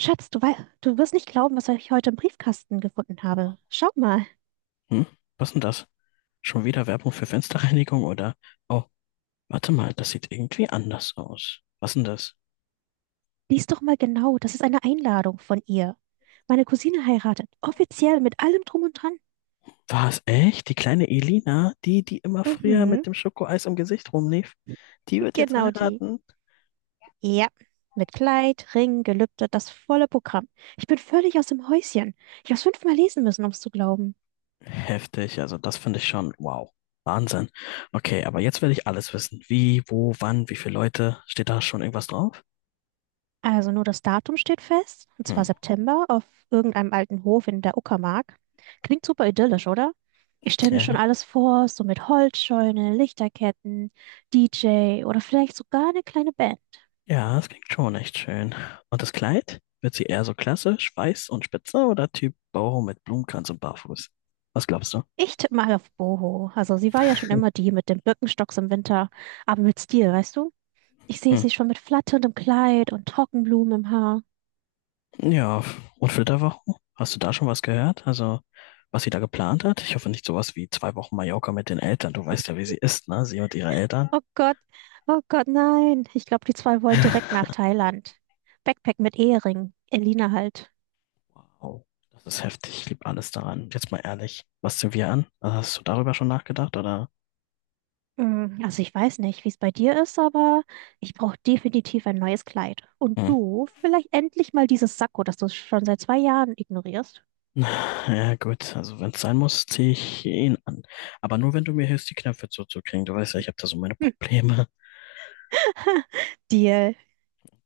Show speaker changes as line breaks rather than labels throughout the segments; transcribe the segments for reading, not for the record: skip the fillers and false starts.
Schatz, du wirst nicht glauben, was ich heute im Briefkasten gefunden habe. Schau mal,
Hm, was denn das? Schon wieder Werbung für Fensterreinigung, oder? Oh, warte mal, das sieht irgendwie anders aus. Was denn das?
lies doch mal genau. Das ist eine Einladung von ihr. Meine Cousine heiratet. Offiziell mit allem Drum und Dran.
War es echt? Die kleine Elina, die immer früher mit
Mhm.
dem Schokoeis im Gesicht rumlief, die wird jetzt
Genau die.
heiraten?
Ja, mit Kleid, Ring, Gelübde, das volle Programm. Ich bin völlig aus dem Häuschen. Ich habe es fünfmal lesen müssen, um es zu glauben.
Heftig, also das finde ich schon, wow. Wahnsinn. Okay, aber jetzt will ich alles wissen. Wie, wo, wann, wie viele Leute? Steht da schon irgendwas drauf?
Also nur das Datum steht fest, und zwar
Hm,
September auf irgendeinem alten Hof in der Uckermark. Klingt super idyllisch, oder? Ich stelle mir schon
ja.
alles vor, so mit Holzscheune, Lichterketten, DJ oder vielleicht sogar eine kleine Band.
Ja, das klingt schon echt schön. Und das Kleid? Wird sie eher so klassisch, weiß und spitze, oder Typ Boho mit Blumenkranz und barfuß? Was glaubst du?
Ich tippe mal auf Boho. Also sie war ja schon immer die mit dem Birkenstocks im Winter, aber mit Stil, weißt du? Ich sehe
Hm.
sie schon mit flatterndem Kleid und Trockenblumen im Haar.
Ja, und Flitterwochen? Hast du da schon was gehört? Also, was sie da geplant hat? Ich hoffe nicht sowas wie zwei Wochen Mallorca mit den Eltern. Du weißt ja, wie sie ist, ne? Sie und ihre Eltern.
Oh Gott, oh Gott, nein. Ich glaube, die zwei wollen direkt nach Thailand. Backpack mit Ehering. Elina halt.
Wow, das ist heftig. Ich liebe alles daran. Jetzt mal ehrlich, was sind wir an? Hast du darüber schon nachgedacht, oder?
Also ich weiß nicht, wie es bei dir ist, aber ich brauche definitiv ein neues Kleid. Und
Hm.
du, vielleicht endlich mal dieses Sakko, das du schon seit zwei Jahren ignorierst.
Ja, gut, also wenn es sein muss, ziehe ich ihn an. Aber nur, wenn du mir hilfst, die Knöpfe zuzukriegen. Du weißt ja, ich habe da so meine
Hm.
Probleme.
Deal.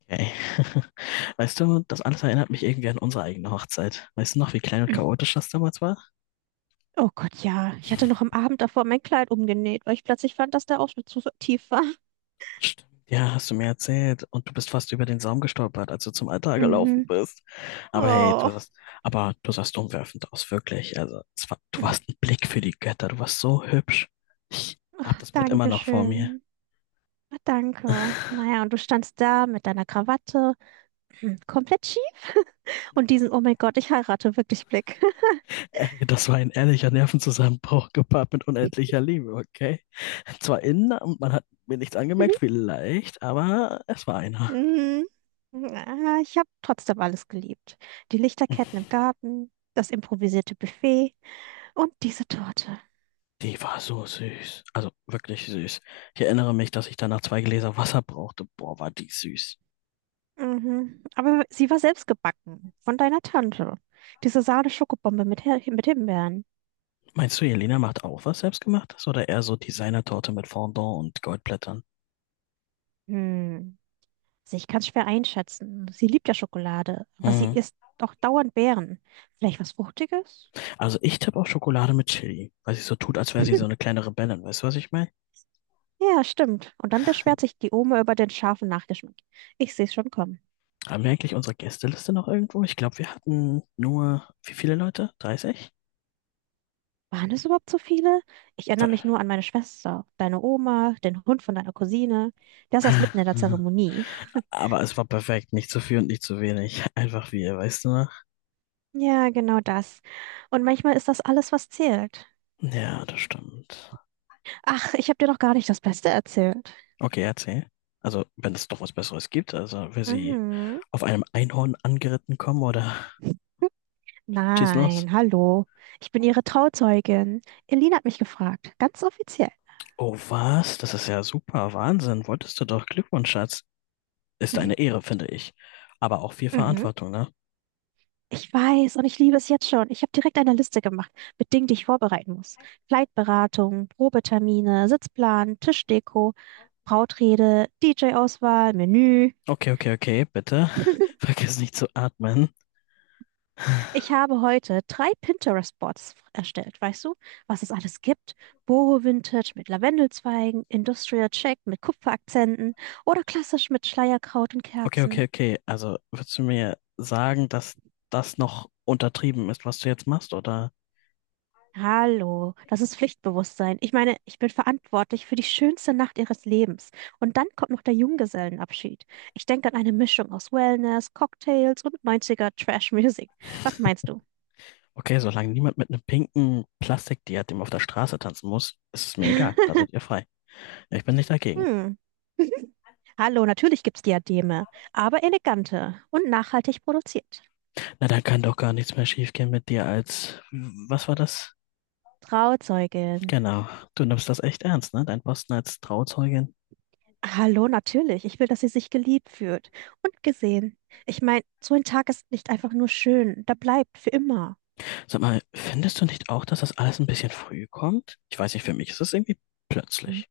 Okay. Weißt du, das alles erinnert mich irgendwie an unsere eigene Hochzeit. Weißt du noch, wie klein und chaotisch das damals war?
Oh Gott, ja. Ich hatte noch am Abend davor mein Kleid umgenäht, weil ich plötzlich fand, dass der Ausschnitt zu tief war.
Stimmt. Ja, hast du mir erzählt. Und du bist fast über den Saum gestolpert, als du zum Altar gelaufen
Mhm.
bist. Aber hey,
Oh.
aber du sahst umwerfend aus, wirklich. Also, es war, du warst ein Blick für die Götter. Du warst so hübsch. Ich hab
Ach,
das Bild immer
danke
noch vor mir.
schön. Ah, Danke. Naja, und du standst da mit deiner Krawatte, komplett schief und diesen "Oh mein Gott, ich heirate wirklich Blick.
Ey, das war ein ehrlicher Nervenzusammenbruch gepaart mit unendlicher Liebe, okay? Zwar innen, und man hat mir nichts angemerkt, vielleicht, aber es war einer.
Mhm. Ah, ich habe trotzdem alles geliebt. Die Lichterketten im Garten, das improvisierte Buffet und diese Torte.
Die war so süß. Also wirklich süß. Ich erinnere mich, dass ich danach zwei Gläser Wasser brauchte. Boah, war die süß.
Mhm. Aber sie war selbst gebacken, von deiner Tante. Diese Sahne-Schokobombe mit Himbeeren.
Meinst du, Jelena macht auch was Selbstgemachtes oder eher so Designertorte mit Fondant und Goldblättern?
Hm. Also ich kann es schwer einschätzen. Sie liebt ja Schokolade, aber sie
Hm.
isst doch dauernd Beeren. Vielleicht was Fruchtiges?
Also ich tippe auf Schokolade mit Chili, weil sie so tut, als wäre sie so eine kleine Rebellin. Weißt du, was ich meine?
Ja, stimmt. Und dann beschwert sich die Oma über den scharfen Nachgeschmack. Ich sehe es schon kommen.
Haben wir eigentlich unsere Gästeliste noch irgendwo? Ich glaube, wir hatten nur, wie viele Leute? 30?
Waren es überhaupt so viele? Ich erinnere
Ver-
mich nur an meine Schwester, deine Oma, den Hund von deiner Cousine. Der saß mitten in der Zeremonie.
Aber es war perfekt. Nicht zu viel und nicht zu wenig. Einfach wir, weißt du noch?
Ja, genau das. Und manchmal ist das alles, was zählt.
Ja, das stimmt.
Ach, ich habe dir doch gar nicht das Beste erzählt.
Okay, erzähl. Also, wenn es doch was Besseres gibt, also wenn sie
Mhm.
auf einem Einhorn angeritten kommen oder schieß los.
Nein, hallo. Ich bin ihre Trauzeugin. Elina hat mich gefragt, ganz offiziell.
Oh, was? Das ist ja super. Wahnsinn. Wolltest du doch. Glückwunsch, Schatz. Ist eine Ehre, finde ich. Aber auch viel
Mhm.
Verantwortung, ne?
Ich weiß und ich liebe es jetzt schon. Ich habe direkt eine Liste gemacht mit Dingen, die ich vorbereiten muss. Flightberatung, Probetermine, Sitzplan, Tischdeko, Brautrede, DJ-Auswahl, Menü.
Okay, okay, okay, bitte. Vergiss nicht zu atmen.
Ich habe heute drei Pinterest-Boards erstellt, weißt du, was es alles gibt? Boho Vintage mit Lavendelzweigen, Industrial Check mit Kupferakzenten oder klassisch mit Schleierkraut und
Okay, okay,
Kerzen.
okay. Also würdest du mir sagen, dass das noch untertrieben ist, was du jetzt machst? Oder
Hallo, das ist Pflichtbewusstsein. Ich meine, ich bin verantwortlich für die schönste Nacht ihres Lebens. Und dann kommt noch der Junggesellenabschied. Ich denke an eine Mischung aus Wellness, Cocktails und 90er Trash Music. Was meinst du?
okay, solange niemand mit einem pinken Plastikdiadem auf der Straße tanzen muss, ist es mir egal. Da seid ihr frei. Ich bin nicht dagegen.
Hm. Hallo, natürlich gibt's Diademe, aber elegante und nachhaltig produziert.
Na, dann kann doch gar nichts mehr schiefgehen mit dir als, was war das?
Trauzeugin.
Genau. Du nimmst das echt ernst, ne? Dein Posten als Trauzeugin.
Hallo, natürlich. Ich will, dass sie sich geliebt fühlt und gesehen. Ich meine, so ein Tag ist nicht einfach nur schön, da bleibt für immer.
Sag mal, findest du nicht auch, dass das alles ein bisschen früh kommt? Ich weiß nicht, für mich ist es irgendwie
Hm.
plötzlich.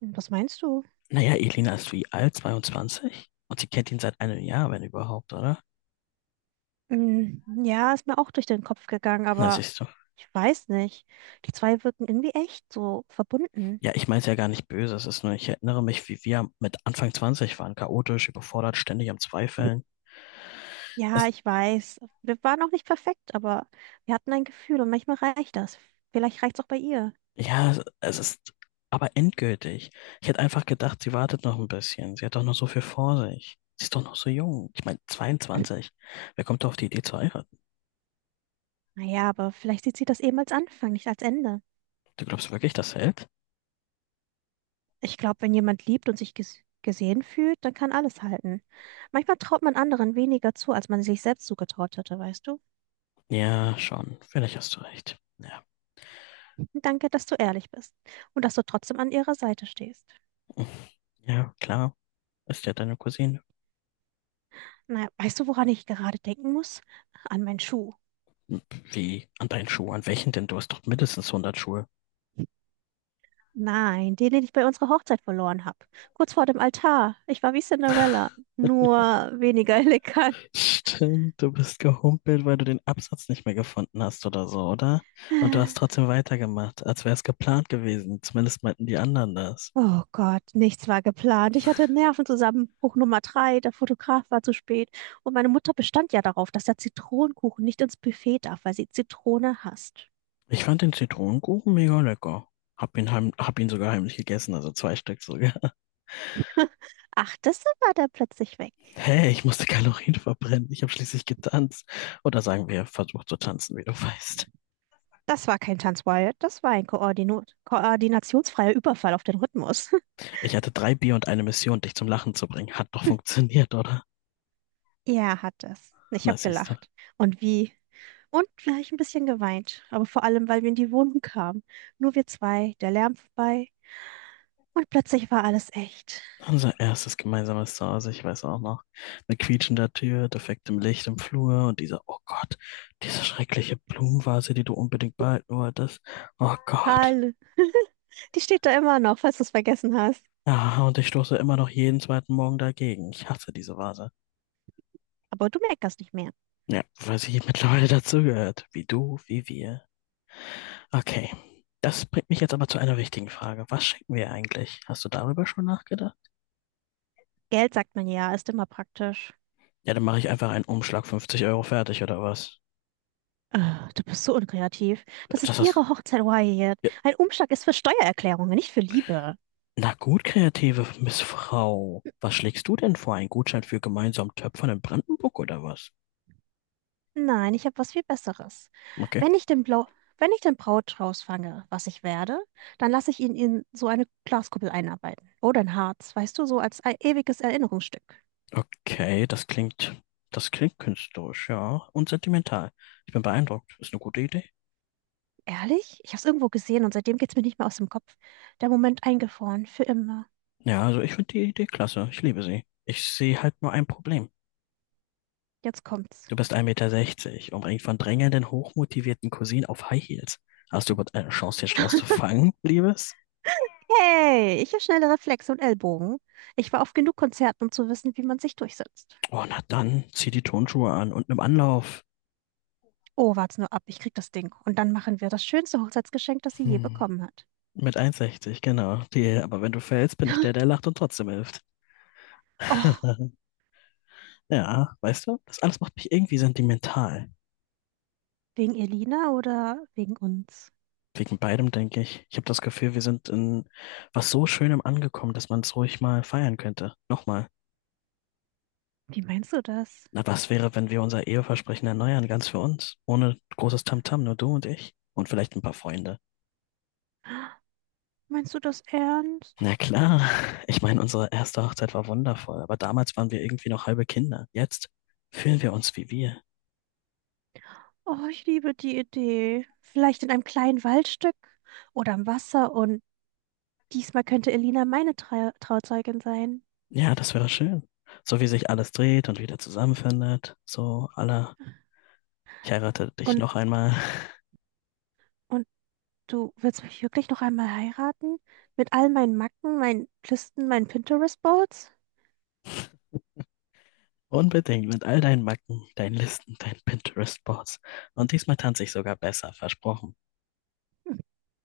Was meinst du?
Naja, Elina ist wie alt? Zweiundzwanzig, und sie kennt ihn seit einem Jahr, wenn überhaupt, oder?
Ja, ist mir auch durch den Kopf gegangen,
Na,
aber
siehst du.
ich weiß nicht. Die zwei wirken irgendwie echt so verbunden.
Ja, ich meine es ja gar nicht böse. Es ist nur, ich erinnere mich, wie wir mit Anfang 20 waren. Chaotisch, überfordert, ständig am Zweifeln.
Ja,
Es,
ich weiß. Wir waren auch nicht perfekt, aber wir hatten ein Gefühl und manchmal reicht das. Vielleicht reicht's auch bei ihr.
ja, es ist aber endgültig. Ich hätte einfach gedacht, sie wartet noch ein bisschen. Sie hat doch noch so viel vor sich. Sie ist doch noch so jung. Ich meine, 22. Wer kommt doch auf die Idee zu heiraten?
Naja, aber vielleicht sieht sie das eben als Anfang, nicht als Ende.
Du glaubst wirklich, das hält?
Ich glaube, wenn jemand liebt und sich gesehen fühlt, dann kann alles halten. Manchmal traut man anderen weniger zu, als man sich selbst zugetraut hätte, weißt du?
Ja, schon. Vielleicht hast du recht. Ja,
Danke, dass du ehrlich bist und dass du trotzdem an ihrer Seite stehst.
ja klar. Ist ja deine Cousine.
Na, weißt du, woran ich gerade denken muss? An meinen Schuh.
Wie? An deinen Schuh? An welchen denn? Du hast doch mindestens hundert Schuhe.
Nein, den, den ich bei unserer Hochzeit verloren habe. Kurz vor dem Altar. Ich war wie Cinderella, nur weniger elegant.
Stimmt, du bist gehumpelt, weil du den Absatz nicht mehr gefunden hast oder so, oder? Und du hast trotzdem weitergemacht, als wäre es geplant gewesen. Zumindest meinten die anderen das.
Oh Gott, nichts war geplant. Ich hatte einen Nervenzusammenbruch Nummer drei. Der Fotograf war zu spät. Und meine Mutter bestand ja darauf, dass der Zitronenkuchen nicht ins Buffet darf, weil sie Zitrone hasst.
Ich fand den Zitronenkuchen mega lecker. Hab ihn sogar heimlich gegessen, also zwei Stück sogar.
Ach, das war da plötzlich weg.
Hey, ich musste Kalorien verbrennen. Ich habe schließlich getanzt. Oder sagen wir, versucht zu tanzen, wie du weißt.
Das war kein Tanzwild, das war ein koordinationsfreier Überfall auf den Rhythmus.
Ich hatte drei Bier und eine Mission, dich zum Lachen zu bringen. Hat doch funktioniert, oder?
Ja, hat es. Ich
Na,
habe
siehst du.
gelacht. Und wie? Und gleich ein bisschen geweint. Aber vor allem, weil wir in die Wohnung kamen. Nur wir zwei, der Lärm vorbei. Und plötzlich war alles echt.
Unser erstes gemeinsames Zuhause, ich weiß auch noch. Mit quietschender Tür, defektem Licht im Flur und dieser, oh Gott, diese schreckliche Blumenvase, die du unbedingt behalten wolltest. Oh Gott.
Halle. Die steht da immer noch, falls du es vergessen hast.
Ja, und ich stoße immer noch jeden zweiten Morgen dagegen. Ich hasse diese Vase.
Aber du meckerst nicht mehr.
Ja, weil sie mittlerweile dazugehört. Wie du, wie wir. Okay. Das bringt mich jetzt aber zu einer wichtigen Frage. Was schenken wir eigentlich? Hast du darüber schon nachgedacht?
Geld, sagt man ja, ist immer praktisch.
Ja, dann mache ich einfach einen Umschlag 50 € fertig oder was?
Ah, du bist so unkreativ. Das
Das
ist
hast,
ihre Hochzeit, Wyatt. Ein Umschlag ist für Steuererklärungen, nicht für Liebe.
Na gut, kreative Miss Frau. Was schlägst du denn vor? Ein Gutschein für gemeinsam Töpfern in Brandenburg oder was?
Nein, ich habe was viel Besseres.
Okay.
Wenn ich den Blau, wenn ich den Brautstrauß fange, was ich werde, dann lasse ich ihn in so eine Glaskuppel einarbeiten. Oder ein Harz, weißt du, so als ewiges Erinnerungsstück.
Okay, das klingt künstlerisch, ja. Und sentimental. Ich bin beeindruckt. Ist eine gute Idee.
Ehrlich? Ich habe es irgendwo gesehen und seitdem geht's mir nicht mehr aus dem Kopf. Der Moment eingefroren, für immer.
Ja, also ich finde die Idee klasse. Ich liebe sie. Ich sehe halt nur ein Problem.
Jetzt kommt's.
Du bist 1,60 Meter, sechzig, umringt von drängelnden, hochmotivierten Cousinen auf High Heels. Hast du überhaupt eine Chance, den Strauß zu fangen, Liebes?
Hey, ich habe schnelle Reflexe und Ellbogen. Ich war auf genug Konzerten, um zu wissen, wie man sich durchsetzt.
Oh, na dann, zieh die Tonschuhe an und nimm Anlauf.
Oh, wart's nur ab, ich krieg das Ding. Und dann machen wir das schönste Hochzeitsgeschenk, das sie je
Hm.
bekommen hat.
Mit 1,60, genau. Die, aber wenn du fällst, bin ich der, der lacht und trotzdem hilft.
Och.
Ja, weißt du, das alles macht mich irgendwie sentimental.
Wegen Elina oder wegen uns?
Wegen beidem, denke ich. Ich habe das Gefühl, wir sind in was so Schönem angekommen, dass man es ruhig mal feiern könnte. Nochmal.
Wie meinst du das?
Na, was wäre, wenn wir unser Eheversprechen erneuern, ganz für uns? Ohne großes Tamtam, nur du und ich. Und vielleicht ein paar Freunde.
Meinst du das ernst?
Na klar. Ich meine, unsere erste Hochzeit war wundervoll, aber damals waren wir irgendwie noch halbe Kinder. Jetzt fühlen wir uns wie wir.
Oh, ich liebe die Idee. Vielleicht in einem kleinen Waldstück oder am Wasser und diesmal könnte Elina meine Trauzeugin sein.
Ja, das wäre schön. So wie sich alles dreht und wieder zusammenfindet, ich heirate dich
Und,
noch einmal.
und du willst mich wirklich noch einmal heiraten? Mit all meinen Macken, meinen Listen, meinen Pinterest-Boards?
Unbedingt mit all deinen Macken, deinen Listen, deinen Pinterest-Boards. Und diesmal tanze ich sogar besser, versprochen.
Hm,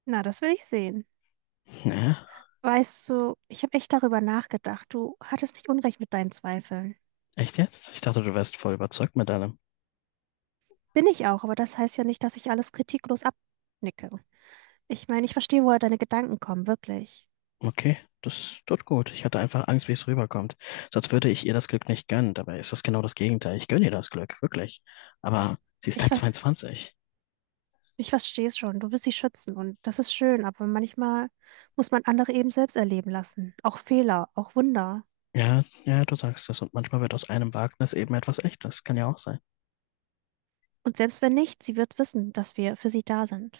Na, das will ich sehen.
Ja,
Weißt du, ich habe echt darüber nachgedacht. Du hattest nicht Unrecht mit deinen Zweifeln.
echt jetzt? Ich dachte, du wärst voll überzeugt mit allem.
Bin ich auch, aber das heißt ja nicht, dass ich alles kritiklos abnicke. Ich meine, ich verstehe, woher deine Gedanken kommen, wirklich.
Okay, das tut gut. Ich hatte einfach Angst, wie es rüberkommt. Sonst würde ich ihr das Glück nicht gönnen. Dabei ist das genau das Gegenteil. Ich gönne ihr das Glück, wirklich. Aber sie ist
Ich,
halt
ver-
22.
ich verstehe es schon. Du willst sie schützen und das ist schön, aber manchmal muss man andere eben selbst erleben lassen. Auch Fehler, auch Wunder.
Ja, ja, du sagst es. Und manchmal wird aus einem Wagnis eben etwas Echtes. Kann ja auch sein.
Und selbst wenn nicht, sie wird wissen, dass wir für sie da sind.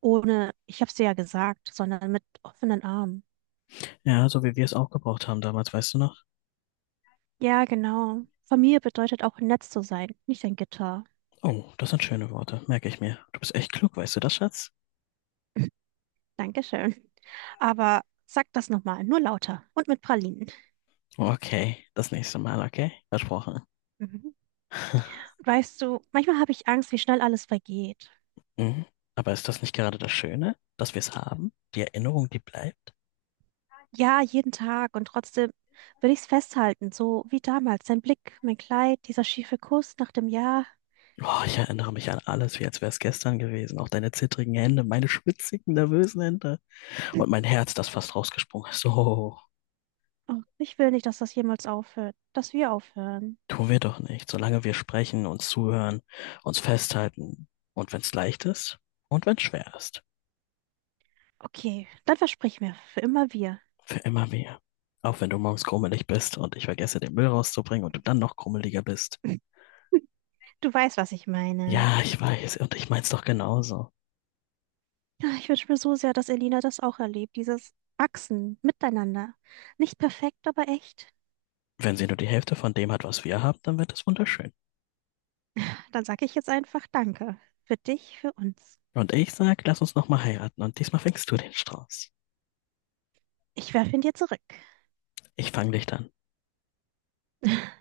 Ohne, ich habe es dir ja gesagt, sondern mit offenen Armen.
Ja, so wie wir es auch gebraucht haben damals, weißt du noch?
Ja, genau. Familie bedeutet auch nett zu sein, nicht ein Gitter.
Oh, das sind schöne Worte, merke ich mir. Du bist echt klug, weißt du das, Schatz?
Dankeschön. Aber sag das nochmal, nur lauter und mit Pralinen.
Okay, das nächste Mal, okay? Versprochen.
Mhm. Weißt du, manchmal habe ich Angst, wie schnell alles vergeht.
Mhm. Aber ist das nicht gerade das Schöne, dass wir es haben? Die Erinnerung, die bleibt?
Ja, jeden Tag und trotzdem will ich es festhalten, so wie damals. Dein Blick, mein Kleid, dieser schiefe Kuss nach dem Jahr.
Oh, ich erinnere mich an alles, wie als wäre es gestern gewesen. Auch deine zittrigen Hände, meine schwitzigen, nervösen Hände. Und mein Herz, das fast rausgesprungen ist. So,
Oh, ich will nicht, dass das jemals aufhört, dass wir aufhören.
tun wir doch nicht. Solange wir sprechen, uns zuhören, uns festhalten. Und wenn es leicht ist und wenn es schwer ist.
Okay, dann versprich mir, für immer wir.
Für immer mehr. Auch wenn du morgens krummelig bist und ich vergesse, den Müll rauszubringen und du dann noch krummeliger bist.
Du weißt, was ich meine.
Ja, ich weiß, und ich mein's doch genauso.
Ja, ich wünsche mir so sehr, dass Elina das auch erlebt, dieses Wachsen miteinander. Nicht perfekt, aber echt.
Wenn sie nur die Hälfte von dem hat, was wir haben, dann wird es wunderschön.
Dann sage ich jetzt einfach Danke. Für dich, für uns.
Und ich sag, lass uns nochmal heiraten und diesmal fängst du den Strauß.
Ich werfe ihn dir zurück.
Ich fang dich dann.